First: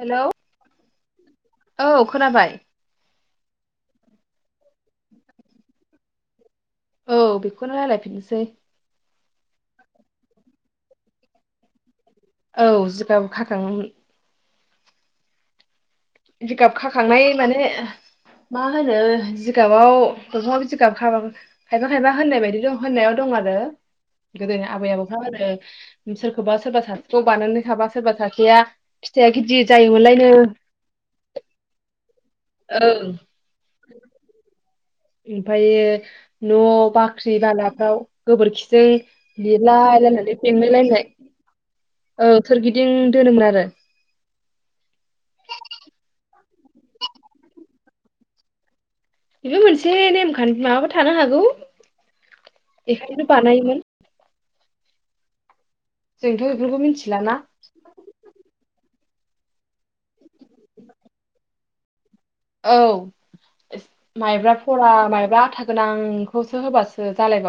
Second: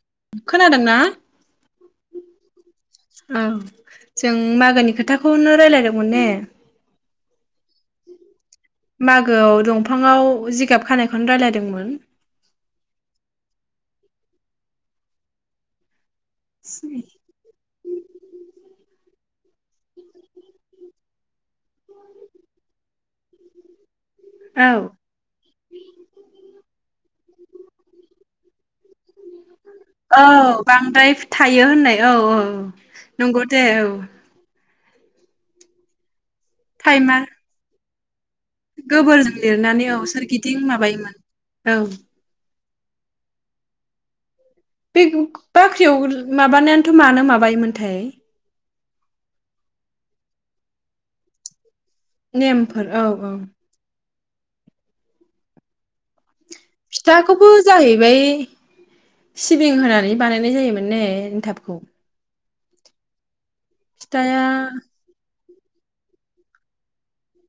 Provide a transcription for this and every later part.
Hello खोनादोंना औ खोनाबाय औ जों मा मागोनि खोथाखौनो रायज्लायदोंमोन ने? औ बेखौनो रायलायफिननोसै मागोआव दंफाङाव जिगाब खानायखौनो रायलायदोंमोन औ जिगाब खाखां जिगाब खाखांनाय माने मा होनो जिगाबाव दंफाङाव जिगाब खा खायफा खायफा होननाय बायदि दं होननायाव दं आरो गोदोनि औ आबै आबौफ्रा होनो आरो सोरखौबा सोरबा सान गथ' बानानै खाबा सोरबा सासेया फिथाइया गिदिर औ जायोमोनलायनो। बांद्राय थायो होननाय औ औ नंगौ दे औ ओमफ्राय ओ न' टाइमा बाख्रि बालाफ्राव गोबोरखिजों गोबोरजों लिरनानै औ लिरलायलायनानै सोरगिदिं बेंलायलायनाय माबायोमोन औ सोरगिदिं दोनोमोन आरो बे बाख्रियाव माबानायानोथ' मानो माबायोमोनथाय बेबो मोनसे नेमखान्थि माबाबो थानो हागौ नेमफोर औ एखायनोथ' औ बानायोमोन जोंथ' बेफोरखौ मिथिलाना फिथाखौबो जाहैबाय सिबिं होनानै बानायनाय जायोमोन नै एन्थाबखौ। औ माइब्रा फिथाया भरा माइब्रा आथा गोनांखौसो होबासो जालाय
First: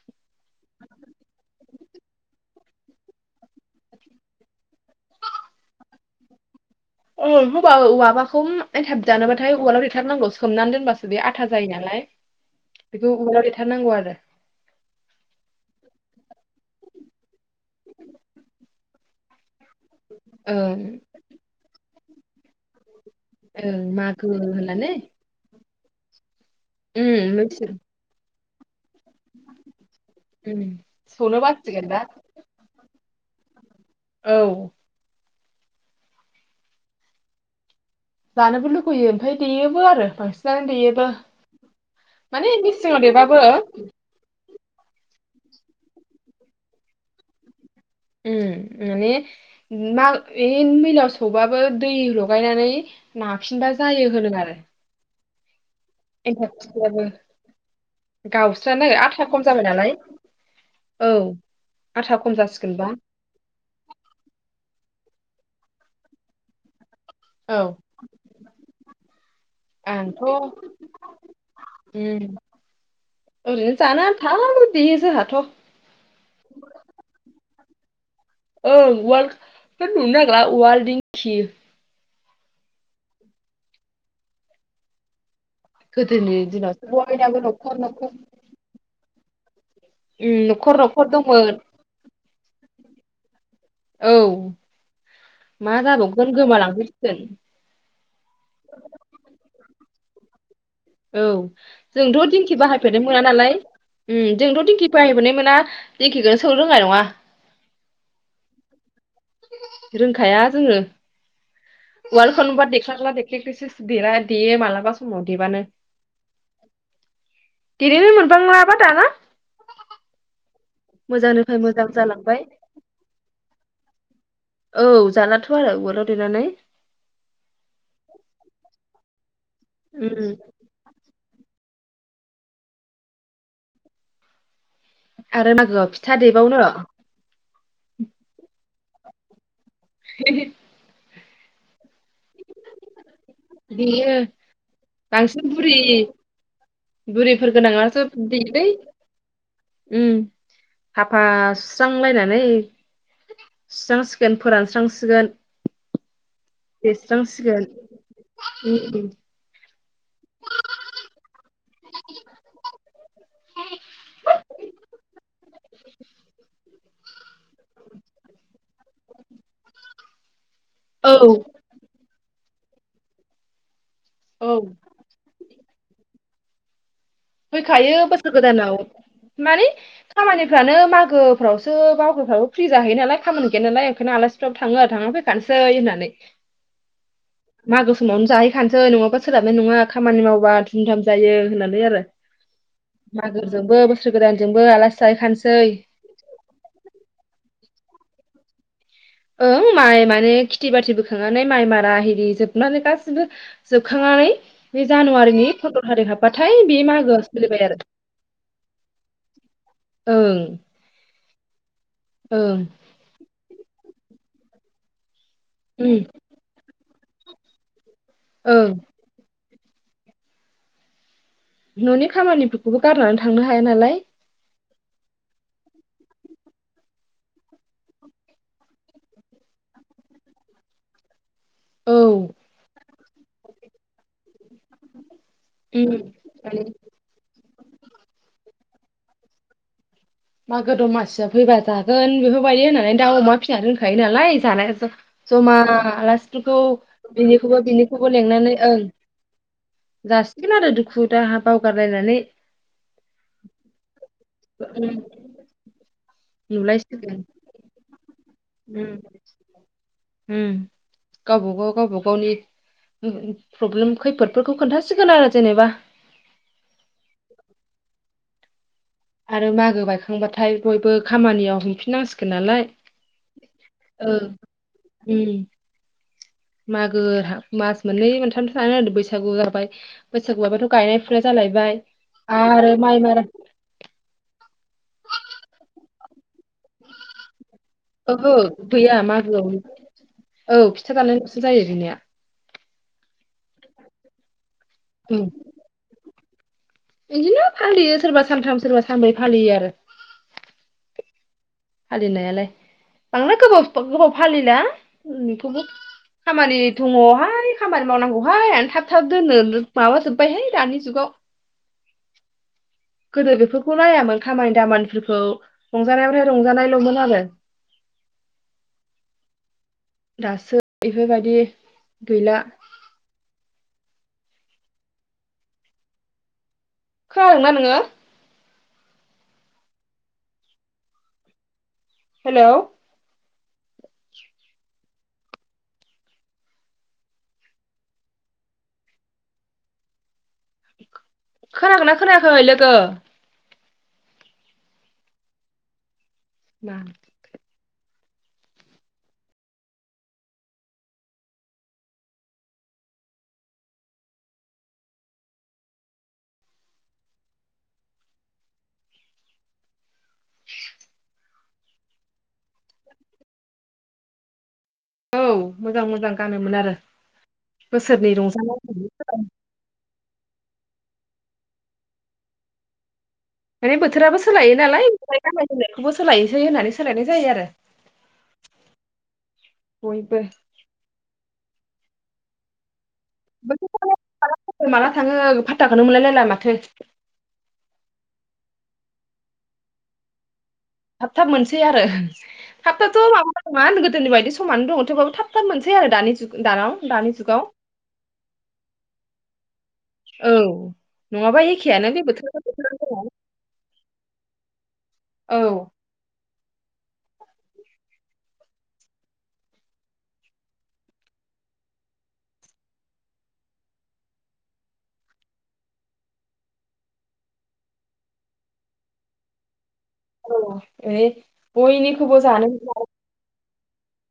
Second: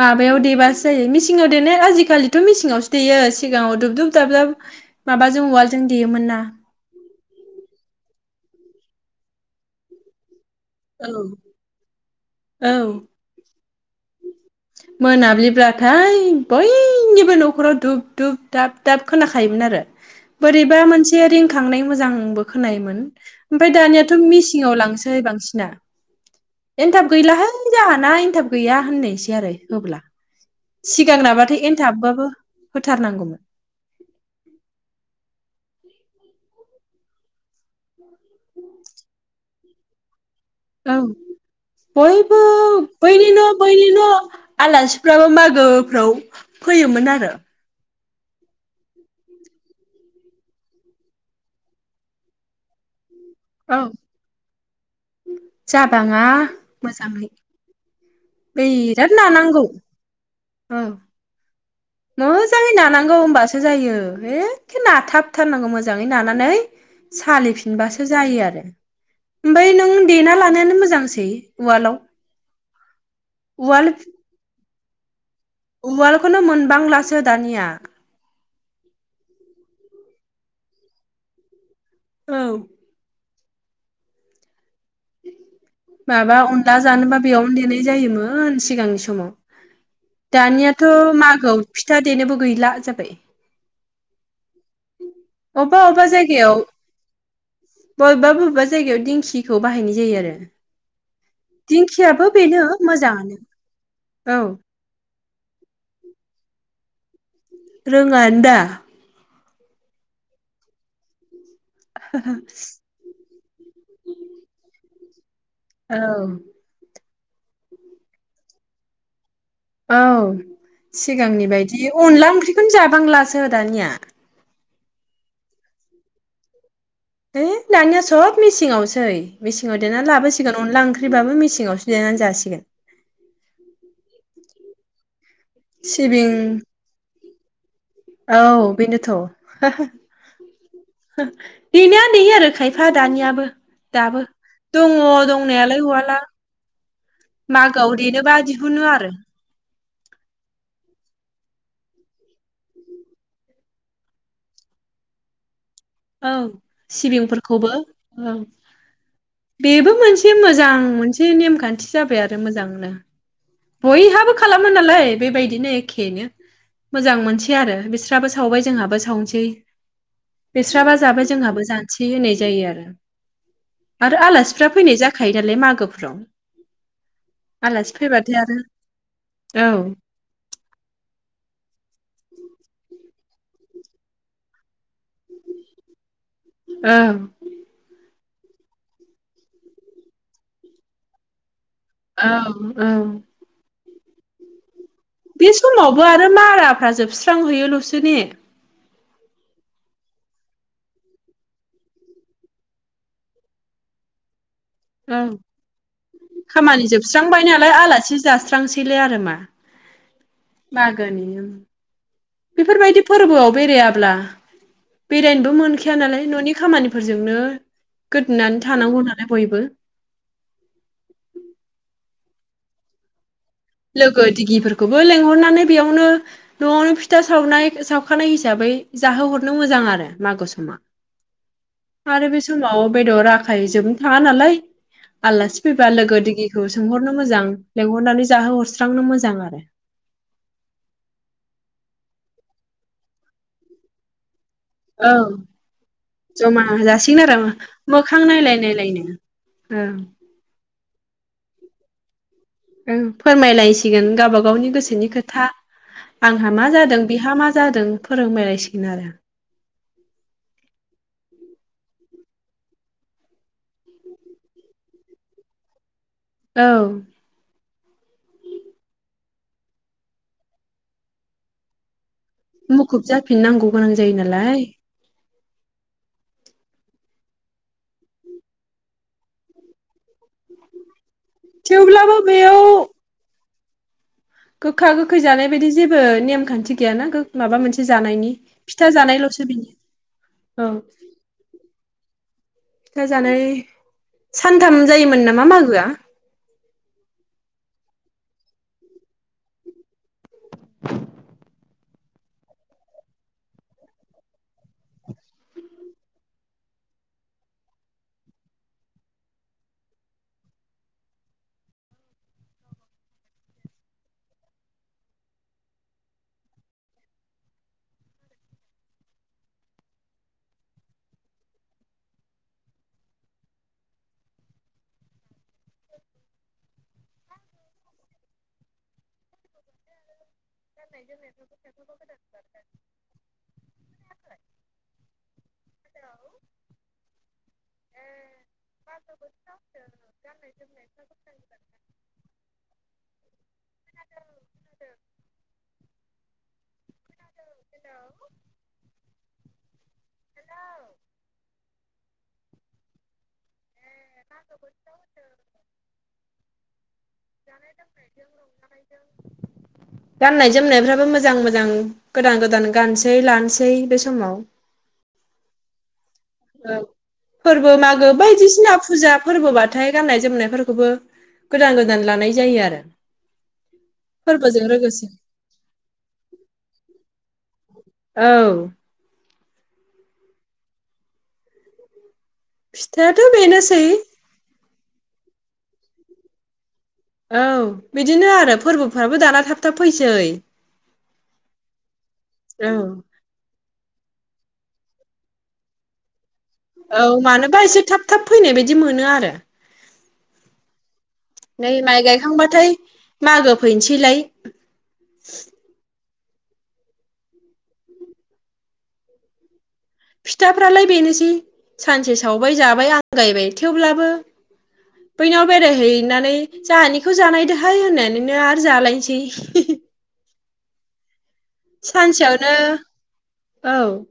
माबायाव देबासो जायो मिसिङाव देनाय आजिखालिथ' मिसिं सिगाङावसो देयो सिगाङाव दुब दुब दाबदाब माबाजों उवाजों देयोमोन ना औ हबा‌ माबाखौ एनथाब जानोबाथाय उवालाव देथारनांगौ। सोमनानै औ दोनबासो बे आथा जायो नालाय बेखौ उ थारनांगौ आरो मोनाब्लिब्लाथाय बयनिबो न' न'खराव धुब धुब दाब दाब खोनाखायोमोन आरो ओं बोरैबा मोनसे रिंखांनाय मोजां आंबो खोनायोमोन ओं ओमफाय दानियाथ' मागो मिसिंआव होननानै लांसै बांसिना उम एनथाब गैलाहाय मिथि जाहाना एनथाब [inaudible] आरो होब्ला उम सिगां सौनो नाबाथाय बासिगोन दा एनथाबबाबो थार नांगौमोन। औ जानोबो लुगैयो ओमफाय देयोबो आरो बांसिन औ बयबो मिसिङाव बैनि देबाबो न बैनि न आलासिफ्राबो मागोफ्राव फैयोमोन आरो उम माने मा ऐ मैलाव सौबाबो दै लगायनानै नाफिनबा औ जायो होनो आरो जाबाङा मोजाङै गावस्रानो बिराद आथा खम जाबाय नानांगौ नालाय औ आथा खम मोजाङै जासिगोनबा नानांगौ होमबासो जायो एखे नाथाब थारनांगौ मोजाङै नानानै औ सालिफिनबासो जायो आरो ओमफाय नों आंथ' देना लानायानो मोजांसै उवालाव उम ओरैनो उवाल जानो आन्थाल' देयो जाहाथ' उवालखौनो मोनबां लासो दानिया ओं उवाल खोनो नुनो नागिला उवाल डिंखि औ गोदोनि माबा अनला दिनावसो जानोबा बयनाबो बेयावनो न'खर देनाय न'खर जायोमोन सिगांनि समाव उम न'खर दानियाथ न'खर दंमोन मागोआव फिथा देनोबो गैला जेन औ [unintelligible] मा अबबा अबबा जाबावगोन जायगायाव गोमालांजोबसिगोन बबेबा बबेबा जायगायाव दिंखिखौ बाहायनाय जायो आरो औ दिंखियाबो जोंथ दिंखि बेनो बाहायफेरनो मोना मोजाङानो नालाय उम औ जोंथ दिंखि बाहायबोनाय मोना दिंखिखोनो सौ रोंनाय नङा रोङान दा रोंखाया जोङो वालखौनोबा देथारला [unintelligible] देयो मालाबा देबानो औ। देनोनो मोनफ्लांलाबा दाना औ। सिगांनि मोजांनिफ्राय मोजां बायदि अनला जालांबाय ओंख्रिखौनो जाबांलासो दानिया। औ जालाथ' आरो उवालाव देनानै। ए दानिया सब मेसिनावसै मेसिनाव देना उम लाबोसिगोन अनला ओंख्रिब्लाबो मेसिनावसो देनानै जासिगोन। आरो मागोआव फिथा सिबिं देबावनो औ बेनोथ' [inaudible] देनाया देयो आरो खायफा दानिया। देयो दाबो दङ बांसिन बुरि दंनायालाय उवाला बुरिफोर मागोआव गोनाङासो देनोबा देयोलै दिहुनो आरो। साफा सुस्रांलायनानै सुस्रांसिगोन फोरानस्रांसिगोन। औ देस्रांसिगोन सिबिंफोरखौबो औ। उम बेबो मोनसे मोजां मोनसे नेमखान्थि। जाबाय आरो मोजांनो। बयहाबो खालामो नालाय बेबायदि। बिदिनो एखेनो। मोजां आरो बिस्राबो सावबाय जोंहाबो सावनोसै। बेस्राबा औ जाबाय जोंहाबो जानोसै। होननाय जायो आरो। आरो औ आलासिफ्रा फैनाय जाखायो नालाय मागो गोफ्राव फैखायो बोसोर गोदानाव औ माने खामानिफ्रानो मागोफ्रावसो मागोफ्रावबो फ्रि जाहैयो नालाय। खामानि गैया नालाय ओंखायनो आलासिफ्राबो थांना थांना फैखानोसै होननानै। औ मागो समावनो जाहैखानोसै नङाबा सोलाबनाय नङा खामानि मावबा धुमधाम जायो होननानै आरो। औ मागोजोंबो औ। बोसोर गोदानजोंबो आलासि बे जाहैखानोसै समावबो आरो माराफ्रा जोबस्रांहैयोल'। सो ने? ओं माइ माने खेथि बाथि बोखांनानै माइ मारा हेरि जोबनानै गासैबो जोबखांनानै। बे ओं जानुवारिनि फन्द्र' थारिख हाबबाथाय बे खामानि मागोआ जोबस्रांबाय सोलिबाय नालाय आरो आलासि जास्रांसैलाय आरो मा ओं मागोनि। ओं बेफोरबायदि फोरबोआव बेराया ब्ला बेरायनोबो मोनखाया ओं नालाय न'नि खामानि फोरजोंनो गोदोनानै ओं थानांगौ नालाय बयबो। [inaudible] न'नि खामानिफोरखौबो गारनानै थांनो हाया नालाय। खौबो लेंहरनानै बेयावनो न'आवनो फिथा सावनाय सावखानाय हिसाबै जाहोहरनो मोजां आरो मागो समा। औ आरो बे समाव बेदर आखाइ जोबनो थाङा नालाय आलासि फैबा लोगो माने दिगिखौ सोंहरनो मोजां। लेंहरनानै जाहो हरस्रांनो मोजां आरो। मागो दमासिया फैबा जागोन बेफोरबायदि होननानै दाउ अमा फिसिनानै दोनखायो नालाय। जानाय औ ज-जमा आलासिफोरखौ जमा जासिगोन आरो बिनिखौबो बिनिखौबो मोखां नायलाय लिंनानै ओं नायलायनो ओं जासिगोन आरो दु खु दाहा बावगारलायनानै औ फोरमायलायसिगोन गावबा गावनि गोसोनि खो था आंहा मा जादों बिहा मा जादों फोरमाय ओम ओम गाव गावबा गाव गावबा गावनि ओ प्रब्लेम खैफोदफोरखौ खोनथासिगोन आरो जेनेबा। औ। आरो मागो बायखांबाथाय बयबो खामानियाव हांफिननांसि मुखुब जाफिन नांगौ गोनां जायो नालाय ओं मागो मास मोननै मोनथामसो थांना बैसागु जाबाय बैसागुआबोथ' गायनाय फुनाय जालायबाय थेवब्लाबो बेयाव आरो माइ मारा गोखा गोखै जानाय बायदि जेबो नेम खान्थि गैयाना गो माबा मोनसे ओहो जानायनि फिथा गैया जानायल'सो मागोआव बिनिया औ। फिथा जानायल'सो जायो जोंनिया फिथा जानानै सानथाम उम जायोमोन नामा मागोआ? बिदिनो फालियो सोरबा सानथाम सोरबा सानब्रै फालियो आरो। फालिनायालाय बांद्राय गोबाव गोबाव फालिला [unintelligible] खामानि दङहाय खामानि मावनांगौहाय आं थाब थाब दोननो माबाजोबबायहाय दानि जुगाव। गोदो बेफोरखौ नायामोन खामानि दामानिफोरखौ रंजानायावथाय रंजानायल'मोन आरो। दासो बेफोरबायदि गैला। [inaudible] खोनादोंना नोङो? [inaudible] हेलौ [inaudible] खोनाखोना खोनायाखै लोगो? [inaudible] मा [inaudible] गाननाय जोमनायफ्राबो मोजां मो जां गोदान गोदान गानसै लानोसै बे समाव। औ मोजां मोजां गानोमोन आरो ओं फोरबो मागो बोसोरनै बायदिसिना रंजानाय फुजा फोरबोबाथाय गाननाय जोमनायफोरखौबो गोदान गोदान लानाय जायो आरो। माने बोथोराबो सोलाय फोरबोजों लोगोसे नालायमफ्राय ओमफाय गाननाय जोमनायखौबो सोलायसै होननानै सोलायनाय जायो आरो। औ। बयबो। फिथायाथ' बेनोसै। ओ माला थाङो फाथाखौनो मोनलायलायलाय माथो। औ बिदिनो आरो फोरबोफ्राबो दाना थाब थाब फैसै। थाब थाब मोनसै आरो थाबथाथ' माबाफोरा गोदोनि बायदि समानै दङ थेवबाबो थाब थाब मोनसै आरो दानि जुग दानाव औ दानि जुगाव मानोबा एसे थाब थाब फैनाय बायदि मोनो आरो। औ नङाबा नै एखेयानो माइ बे बोथोर बोथोर गायखांबाथाय मागो फैनोसै लाय औ फिथाफ्रालाय बेनोसै सानसे सावबाय जाबाय आंगायबाय थेवब्लाबो बैनाव बेरायहैनानै जोंहानिखौ जानायदोहाय होननानैनो आरो जालायनोसै। औ एउ। बयनिखौबो जानो सानसेयावनो [unintelligible] औ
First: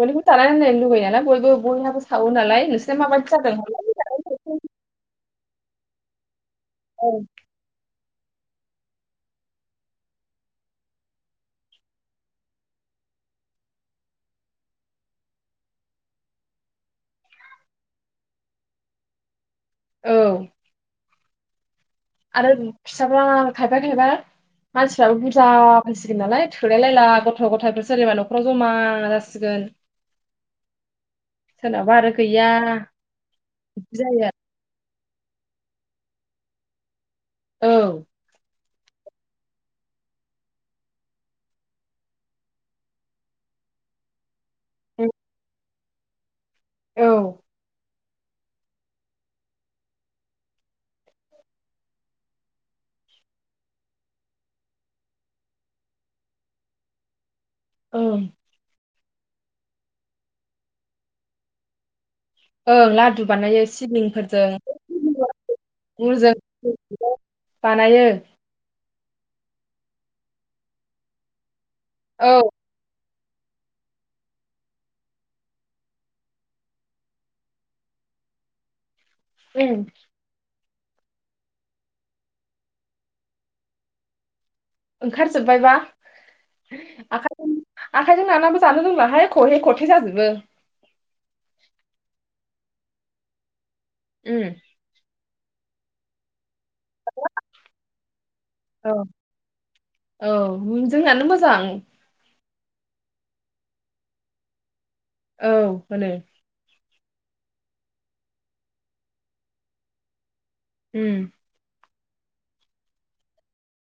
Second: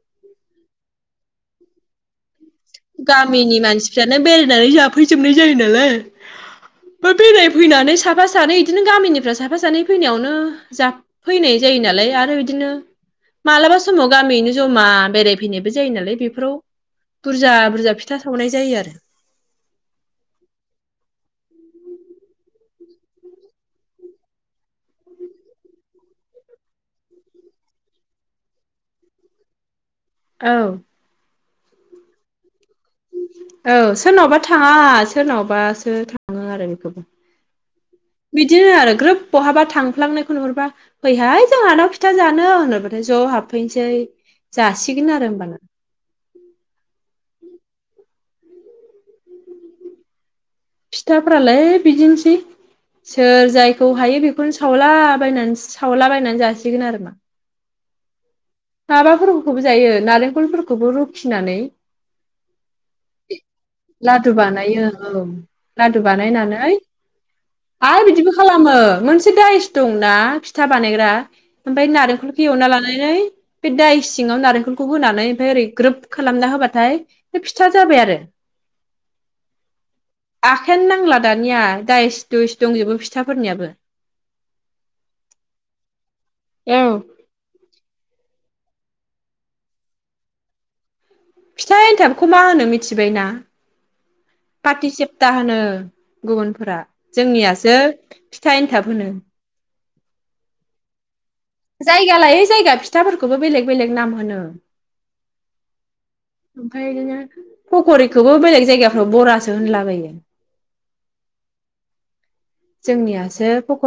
बयखौबो थानाय लुबै ना बयबो बयहाबो साव नालाय। नोंसोरना गामिनि माबायदि मानसिफ्रानो जादों बेरायनानै जाफैजोबनाय जायो नालाय। बा बेरायफैनानै साफा सानै बिदिनो गामिनिफ्राय साफा सानै फैनायावनो जा फैनाय जायो नालाय आरो बिदिनो मालाबा समाव गामियैनो जमा बेरायफैनायबो जायो नालाय बेफोराव बुरजा बुरजा फिथा सावनाय जायो आरो। औ आरो फिसाफ्रा खायफा खायफा मानसिफ्राबो बुरजा फैसिगोन नालाय थोलाय लायला गथ' गथायफोर सोरनिबा न'खराव जमा जासिगोन। औ। सोरनाबा आरो गैया। औ बिदि जायो सोरनावबा थाङा सोरनावबा। ओ थाङो आरो बेखौबो। औ। दिनो आरो ग्रोब बहाबा थांफ्लांनायखौ नुहरबा फैहाय जोंहानाव फिथा जानो होनोबाथाय ज' हाबफैसै औ जासिगोन आरो होमबाना। औ। फिथाफ्रालाय बिदिनोसै सोर जायखौ हायो बेखौनो सावलाबायनानै सावलाबायनानै जासिगोन आरो मा। औ। माबाफोरखौबो जायो नारेंखलफोरखौबो रुखिनानै? ओं लादु बानायो लादु सिलिंफोरजों बानायो औ [unintelligible] लादु बानायनानै आरो बानायो बिदिबो खालामो मोनसे दाइस दंना फिथा बानायग्रा ओमफ्राय औ नारेंखलखौ एवना लानानै बे दायस सिङाव नारेंखलखौ होनानै ओमफफ्राय ओरै ग्रोब खालामना होबाथाय बे फिथा जाबाय आरो उम। आखायानो नांला दानिया दाइस दुइस दंजोबो फिथाफोरनियाबो ओंखारजोबबायबा औ आखाइजों आखाइजों नालाबो जानो रोंलाहाय खहे खथे जाजोबो फिथा एन्थाबखौ मा होनो मिथिबाय ना उम फाथिसे ता होनो गुबुन फोरा जोंनियासो फिथा एन्थाब औ होनो औ जोंहानो मोजां जायगालायै जायगा फिथाफोरखौबो बेलेग बेलेग नाम होनो औ होनो ओफ्रायना फक'रिखौबो बेलेग जायगाफ्राव बरासो होनलाबायो उम। जोंनियासो फक